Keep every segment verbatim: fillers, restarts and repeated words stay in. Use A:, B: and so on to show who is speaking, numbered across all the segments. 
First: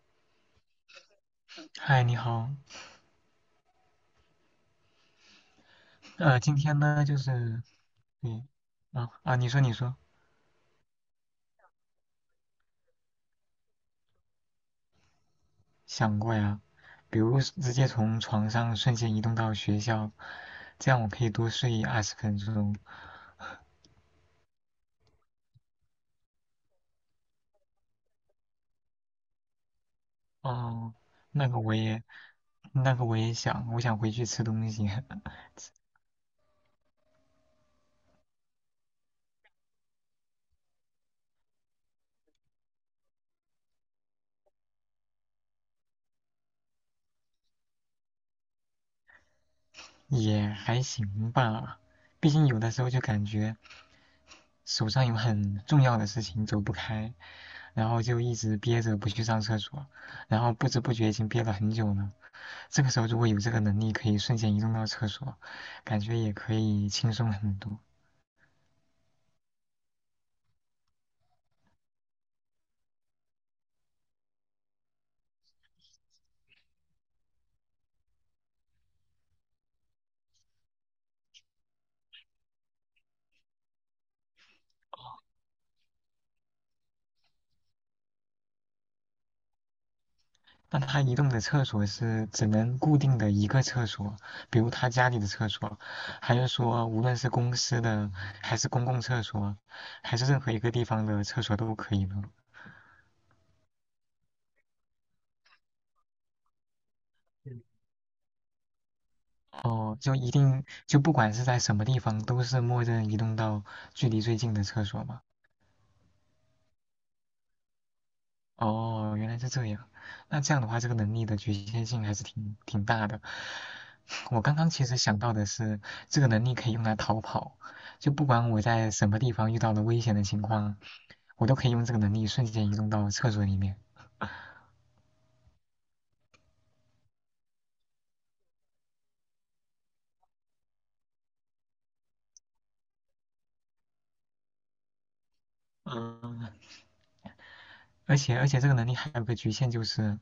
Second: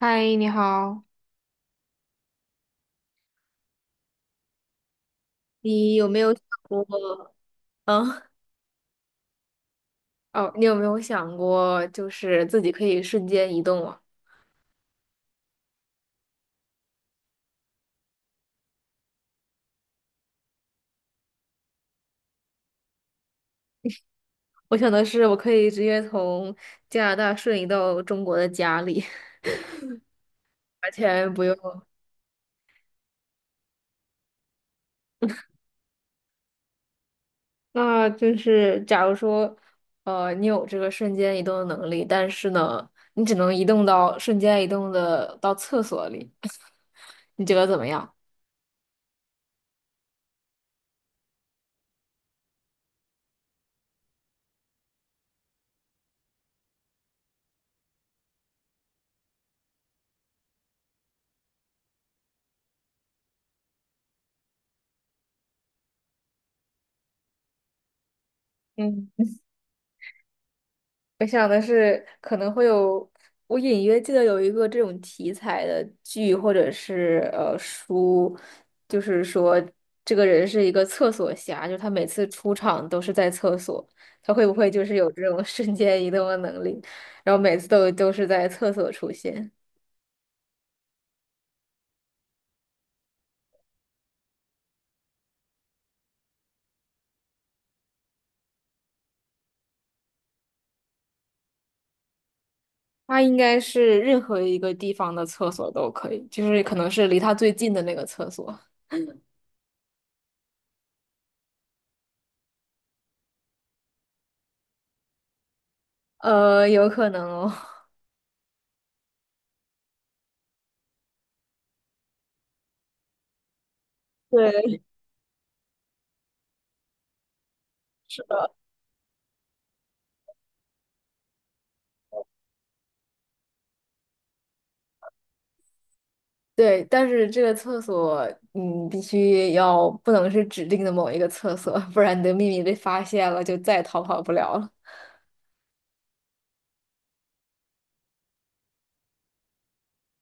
A: 嗨，你好。
B: 嗨，你好，
A: 你有没有
B: 呃，
A: 想
B: 今天
A: 过？
B: 呢，就是，
A: 嗯，
B: 对，啊啊，你说你说，
A: 哦，你有没有想过，就是自己可以瞬间移动啊？
B: 想过呀，比如是直接从床上瞬间移动到学校，这样我可以多睡二十分钟。
A: 我想的是，我可以直接从加拿大瞬移到中国的家里。完
B: 哦，
A: 全不
B: 那个我
A: 用。
B: 也，那个我也想，我想回去吃东西，
A: 那就是，假如说，呃，你有这个瞬间移动的能力，但是呢，你只能移动到瞬间移动的到厕所里，你觉得怎么样？
B: 也还行吧，毕竟有的时候就感觉手上有很重要的事情走不开，然后就一直憋着不去上厕所，然后不知不觉已经憋了很久了。这个时候如果有这个能力，可以瞬间移动到厕所，感觉也可以轻松很多。
A: 嗯。我想的是可能会有，我隐约记得有一个这种题材的剧或者是呃书，就是说这个人是一个厕所侠，就是他每次出场都是在厕所，他会不会就是有这种瞬间移动的能力，然后每次都都是在厕所出现？
B: 那他移动的厕所是只能固定的一个厕所，比如他家里的厕所，还是说无论是公司的，还是公共厕所，还是任何一个地方的厕所都可以的？
A: 他应该是任何一个地方的厕所都可以，就是可能是离他最近的那个厕所，
B: 哦，就一定就不管是在什么地方，都是默认移动到距离最近的厕所吗？
A: 呃，有可能哦。
B: 哦，原来是这样。那这样的话，这个能力的局限性还是挺挺大的。我刚刚 其实想到的是，这个能力可以用来逃跑，就不管我在什么地方遇到了危险的情况，我都可以用这个能力瞬间移动到厕所里面。
A: 对，但是这个厕所，嗯，必须要不能是指定的某一个厕所，不然你的秘密被发现了，就再也逃跑不了了。
B: 而且而且这个能力还有个局限，就是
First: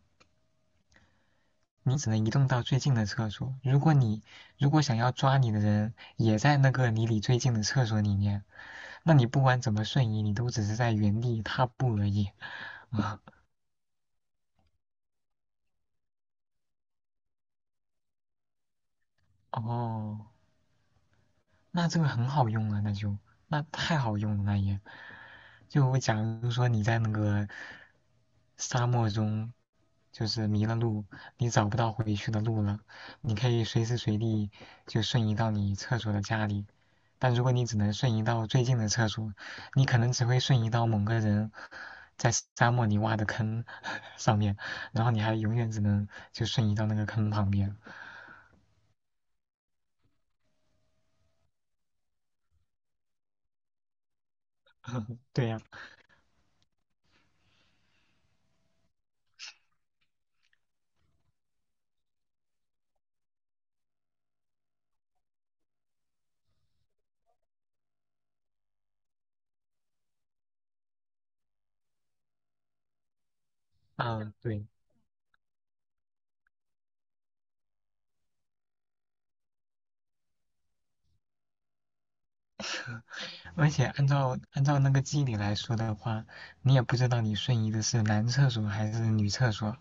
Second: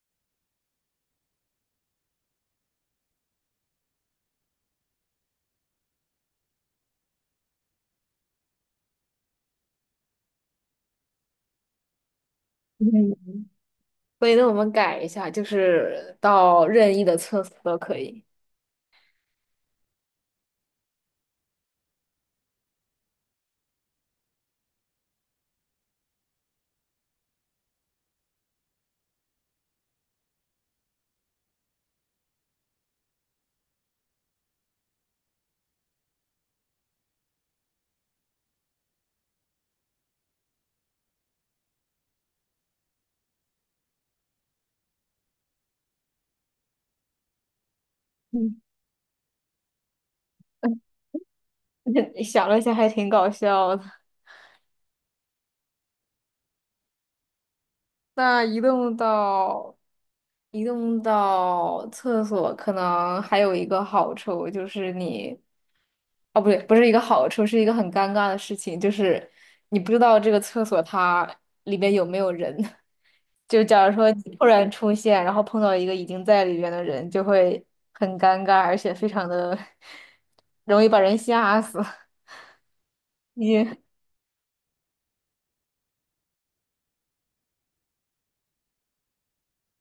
B: 你只能移动到最近的厕所。如果你如果想要抓你的人也在那个离你最近的厕所里面，那你不管怎么瞬移，你都只是在原地踏步而已。
A: 嗯 所以呢，我们改一下，就是到任意的厕所都可以。
B: 哦。那这个很好用啊，那就那太好用了，那也就假如说你在那个沙漠中，就是迷了路，你找不到回去的路了，你可以随时随地就瞬移到你厕所的家里。但如果你只能瞬移到最近的厕所，你可能只会瞬移到某个人在沙漠里挖的坑 上面，然后你还永远只能就瞬移到那个坑旁边。
A: 嗯，想了一下，还挺搞笑的。
B: 对呀。
A: 那移动到移动到厕所，可能还有一个好处就是你，哦，不对，不是一个好处，是一个很尴尬的事情，就是你不知道这个厕所它里面有没有人。就假如说
B: 啊
A: 你
B: 嗯，
A: 突
B: 对。
A: 然出现，然后碰到一个已经在里边的人，就会很尴尬，而且非常的 容易把人吓死。你，
B: 而且按照按照那个机理来说的话，你也不知道你瞬移的是男厕所还是女厕所，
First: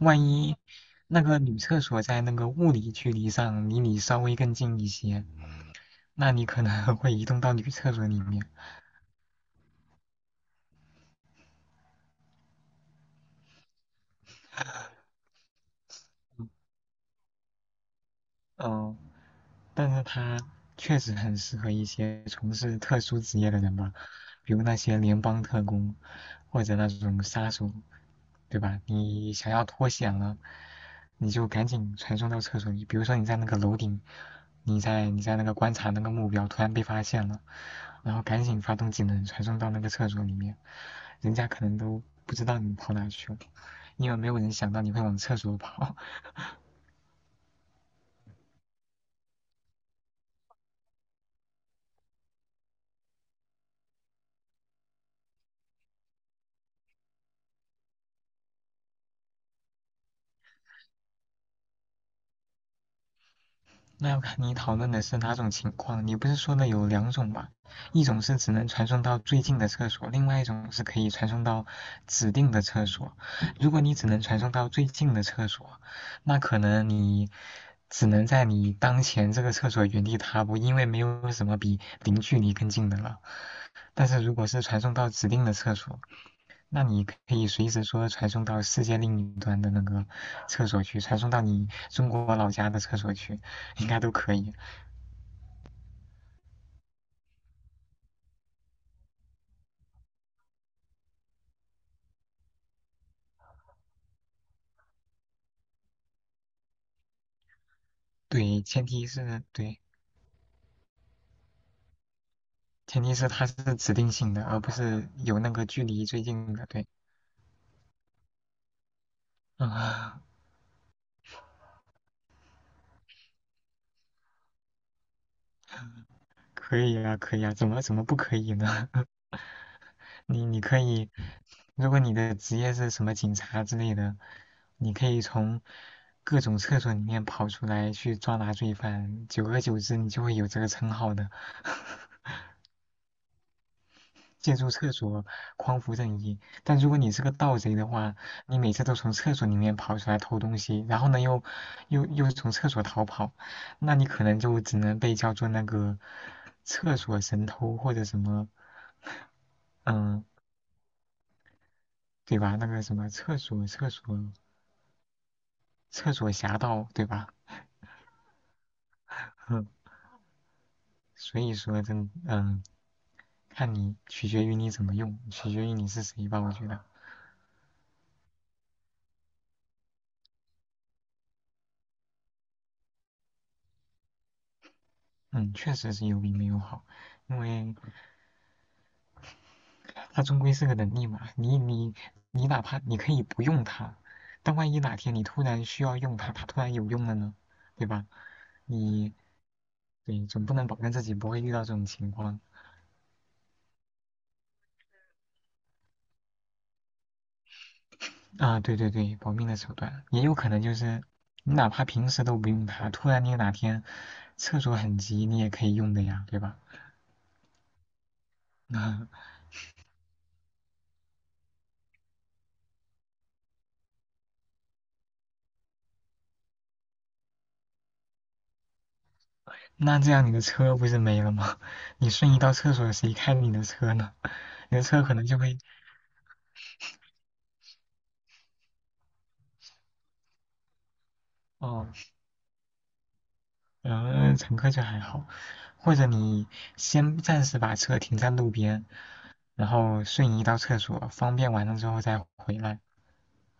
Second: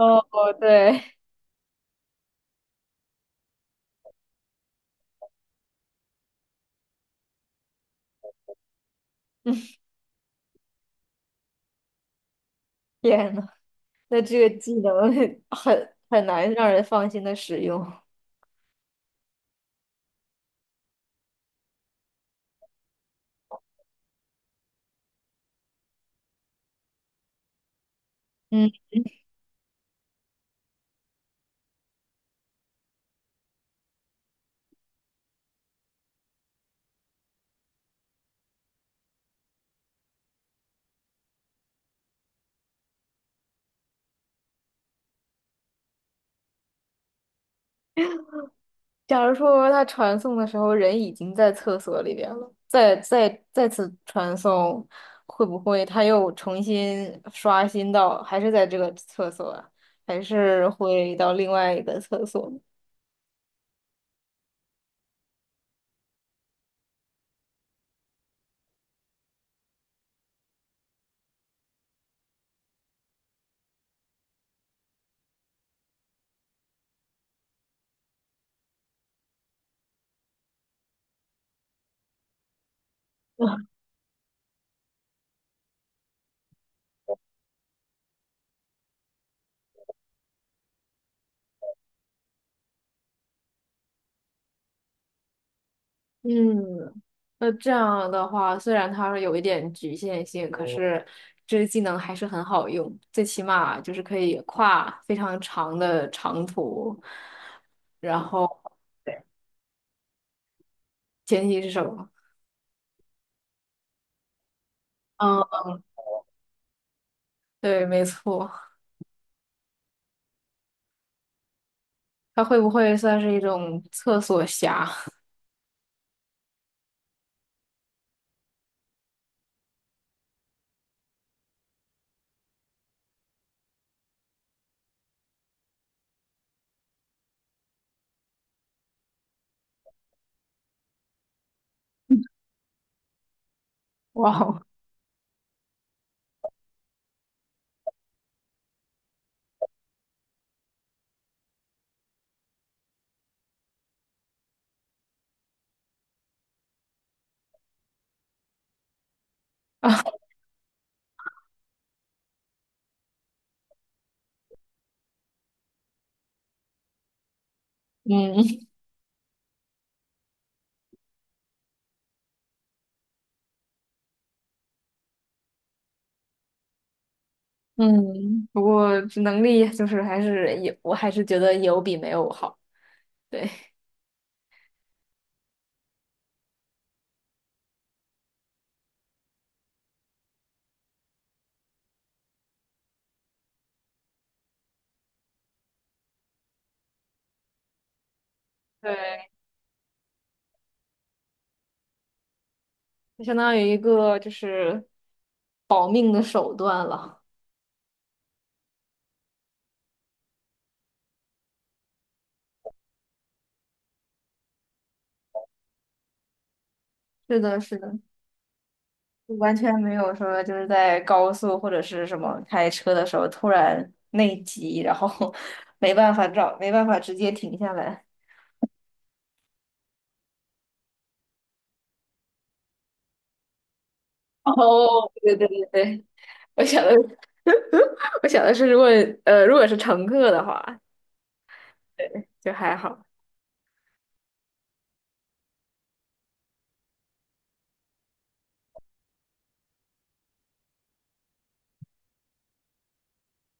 B: 万一
A: 对，
B: 那个女厕所在那个物理距离上离你稍微更近一些，那你可能 会移动到女厕所里面。
A: 天呐。那这个技能 很很难让人放心的使用。
B: 嗯，但是它确实很适合一些从事特殊职业的人吧，比如那些联邦特工，或者那种杀手，对
A: 嗯，
B: 吧？你想要脱险了，你就赶紧传送到厕所里。比如说你在那个楼顶，你在你在那个观察那个目标，突然被发现了，然后赶紧发动技能传送到那个厕所里面，人家可能都不知道你跑哪去了，因为没有人想到你会往厕所跑。
A: 假如说他传送的时候人已经在厕所里边了，再再再次传送，会不会他又重新刷新到还是在这个厕所啊，还是会到另外一个厕所呢？
B: 那要看你讨论的是哪种情况。你不是说的有两种吗？一种是只能传送到最近的厕所，另外一种是可以传送到指定的厕所。如果你只能传送到最近的厕所，那可能你只能在你当前这个厕所原地踏步，因为没有什么比零距离更近的了。但是如果是传送到指定的厕所，那你可以随时说传送到世界另一端的那个厕所去，传送到你中国老家的厕所去，应该都可以。
A: 嗯，那这样的话，虽然它有一点局限性，可是这个技能还是很好用，最起码就是可以跨非常长的长途。然后
B: 对，前 提
A: 对，
B: 是对，
A: 前提是什么？
B: 前提是它是指定性的，而不是有
A: 嗯，
B: 那个距离最近的。对，
A: 对，没错，
B: 啊，
A: 它会不会算是一种厕所侠？
B: 可以啊，可以啊，怎么怎么不可以呢？你你可以，如果你的职业是什么警察之类的，你可以从各种厕所里面跑出来去抓拿罪犯，久而久之你就会有这个称号的。
A: 哇
B: 借
A: 哦，
B: 助厕所匡扶正义。但如果你是个盗贼的话，你每次都从厕所里面跑出来偷东西，然后呢又又又从厕所逃跑，那你可能就只能被叫做那个厕所神偷或者什么，嗯，对吧？那个什么厕所厕所厕所侠盗，对吧？
A: 嗯
B: 嗯，所以说真嗯，看你取决于你怎么用，取决于你是谁吧，我觉得。
A: 嗯，不过这能力就是还是有，我还是觉得有比没有好。对
B: 嗯，确实是有比没有好，因为它终归是个能力嘛。你你你哪怕你可以不用它，但万一哪天你突然需要用它，它突然有用了呢，对吧？你
A: 对。
B: 对总不能保证自己不会遇到这种情况
A: 就相当于一个就是保命的手段了。
B: 啊。对对对，保命的手段也有可能就是你哪怕平时都不用它，突然你哪天厕所很急，你也可以用的呀，对吧？
A: 是的，是的，
B: 那
A: 就完全没有说就是在高速或者是什么开车的时候突然内急，然后 没办法找，没办法直接停下来。
B: 那这样你的车不是没了吗？你瞬移到厕所，谁开你的车呢？你的车
A: 哦，
B: 可能
A: 对
B: 就
A: 对
B: 会
A: 对对，我想的，我想的是，如果呃，如果是乘客的话，
B: 哦。
A: 对，就还好。
B: 然呃，乘客就还好。或者你先暂时把车停在路边，然后瞬移到厕所，方便完了之后再回来。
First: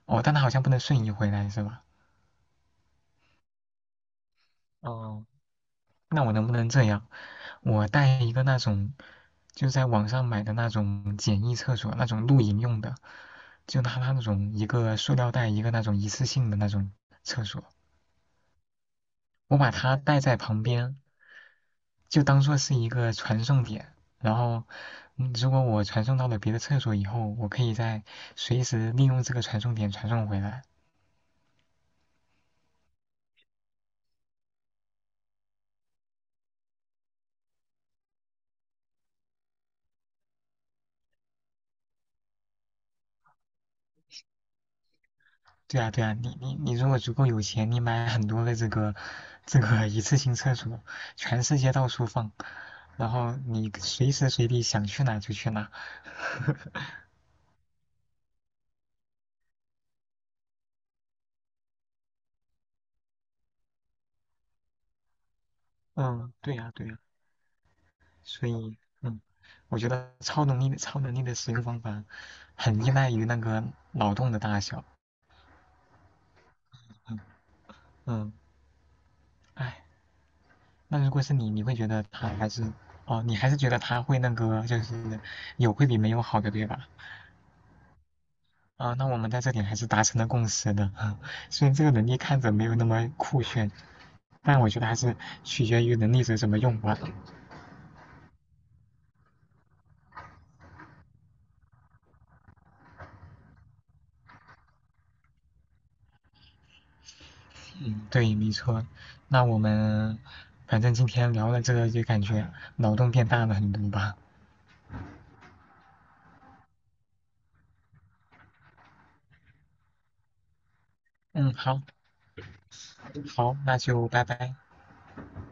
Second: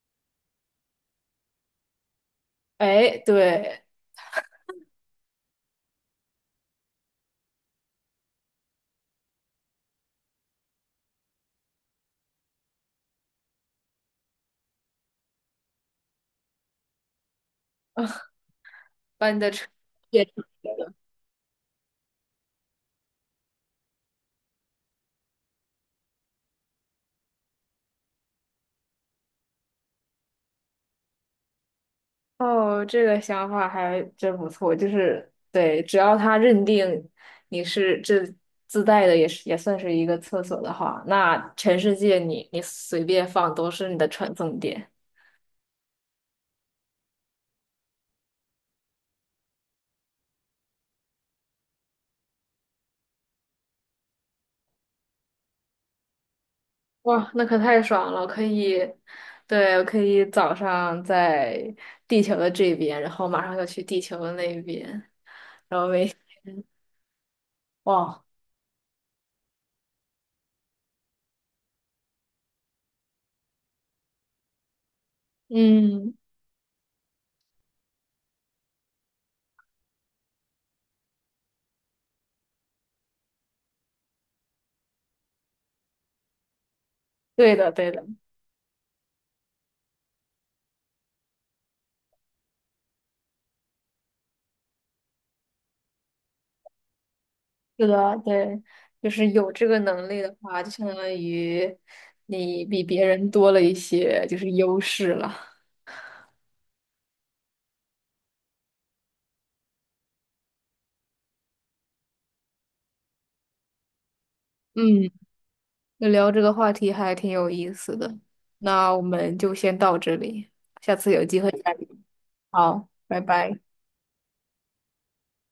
B: 哦，但它好像不能瞬移回来是吧？
A: 哎，对，
B: 哦，那我能不能这样？我带一个那种，就在网上买的那种简易厕所，那种露营用的，就拿它那种一个塑料袋，一个那种一次性的那种厕所，
A: 把你的
B: 我
A: 车
B: 把它带在旁边，就当做是一个传送点。然后，嗯如果我传送到了别的厕所以后，我可以再随时利用这个传送点传送回来。
A: 哦，这个想法还真不错，就是对，只要他认定你是这自带的，也是也算是一个厕所的话，那全世界你你随便放都是你的传送点。
B: 对啊，对啊，你你你如果足够有钱，你买很多的这个这个一次性厕所，全世界到处放，然后你随时随地想去哪就去哪。
A: 哇，那可太爽了，可以，对，我可以早上在地球的这边，然后马上就去地球的那边，然后每
B: 嗯，对
A: 天，
B: 呀，对呀，
A: 哇，
B: 所以嗯，我觉得超能力的超能力的使用方法很依赖于那个脑洞的大小。
A: 嗯，
B: 嗯，唉。那如果是你，你会觉得他还是哦，你还是觉得他会那个，就是有会比没有好的，对吧？
A: 对的，对的。
B: 啊，那我们在这点还是达成了共识的。虽然这个能力看着没有那么酷炫，但我觉得还是取决于能力者怎么用吧。
A: 是的，对，就是有这个能力的话，就相当于你比别人多了一些就是优势了。
B: 嗯，对，没错。那我们反正今天聊了这个，就感觉脑洞变大了很多吧。
A: 嗯，那聊这个话题还挺有意思的，那我们就先到这里，下次有机会
B: 嗯，
A: 再
B: 好，
A: 聊。好，拜
B: 好，
A: 拜。
B: 那就拜拜。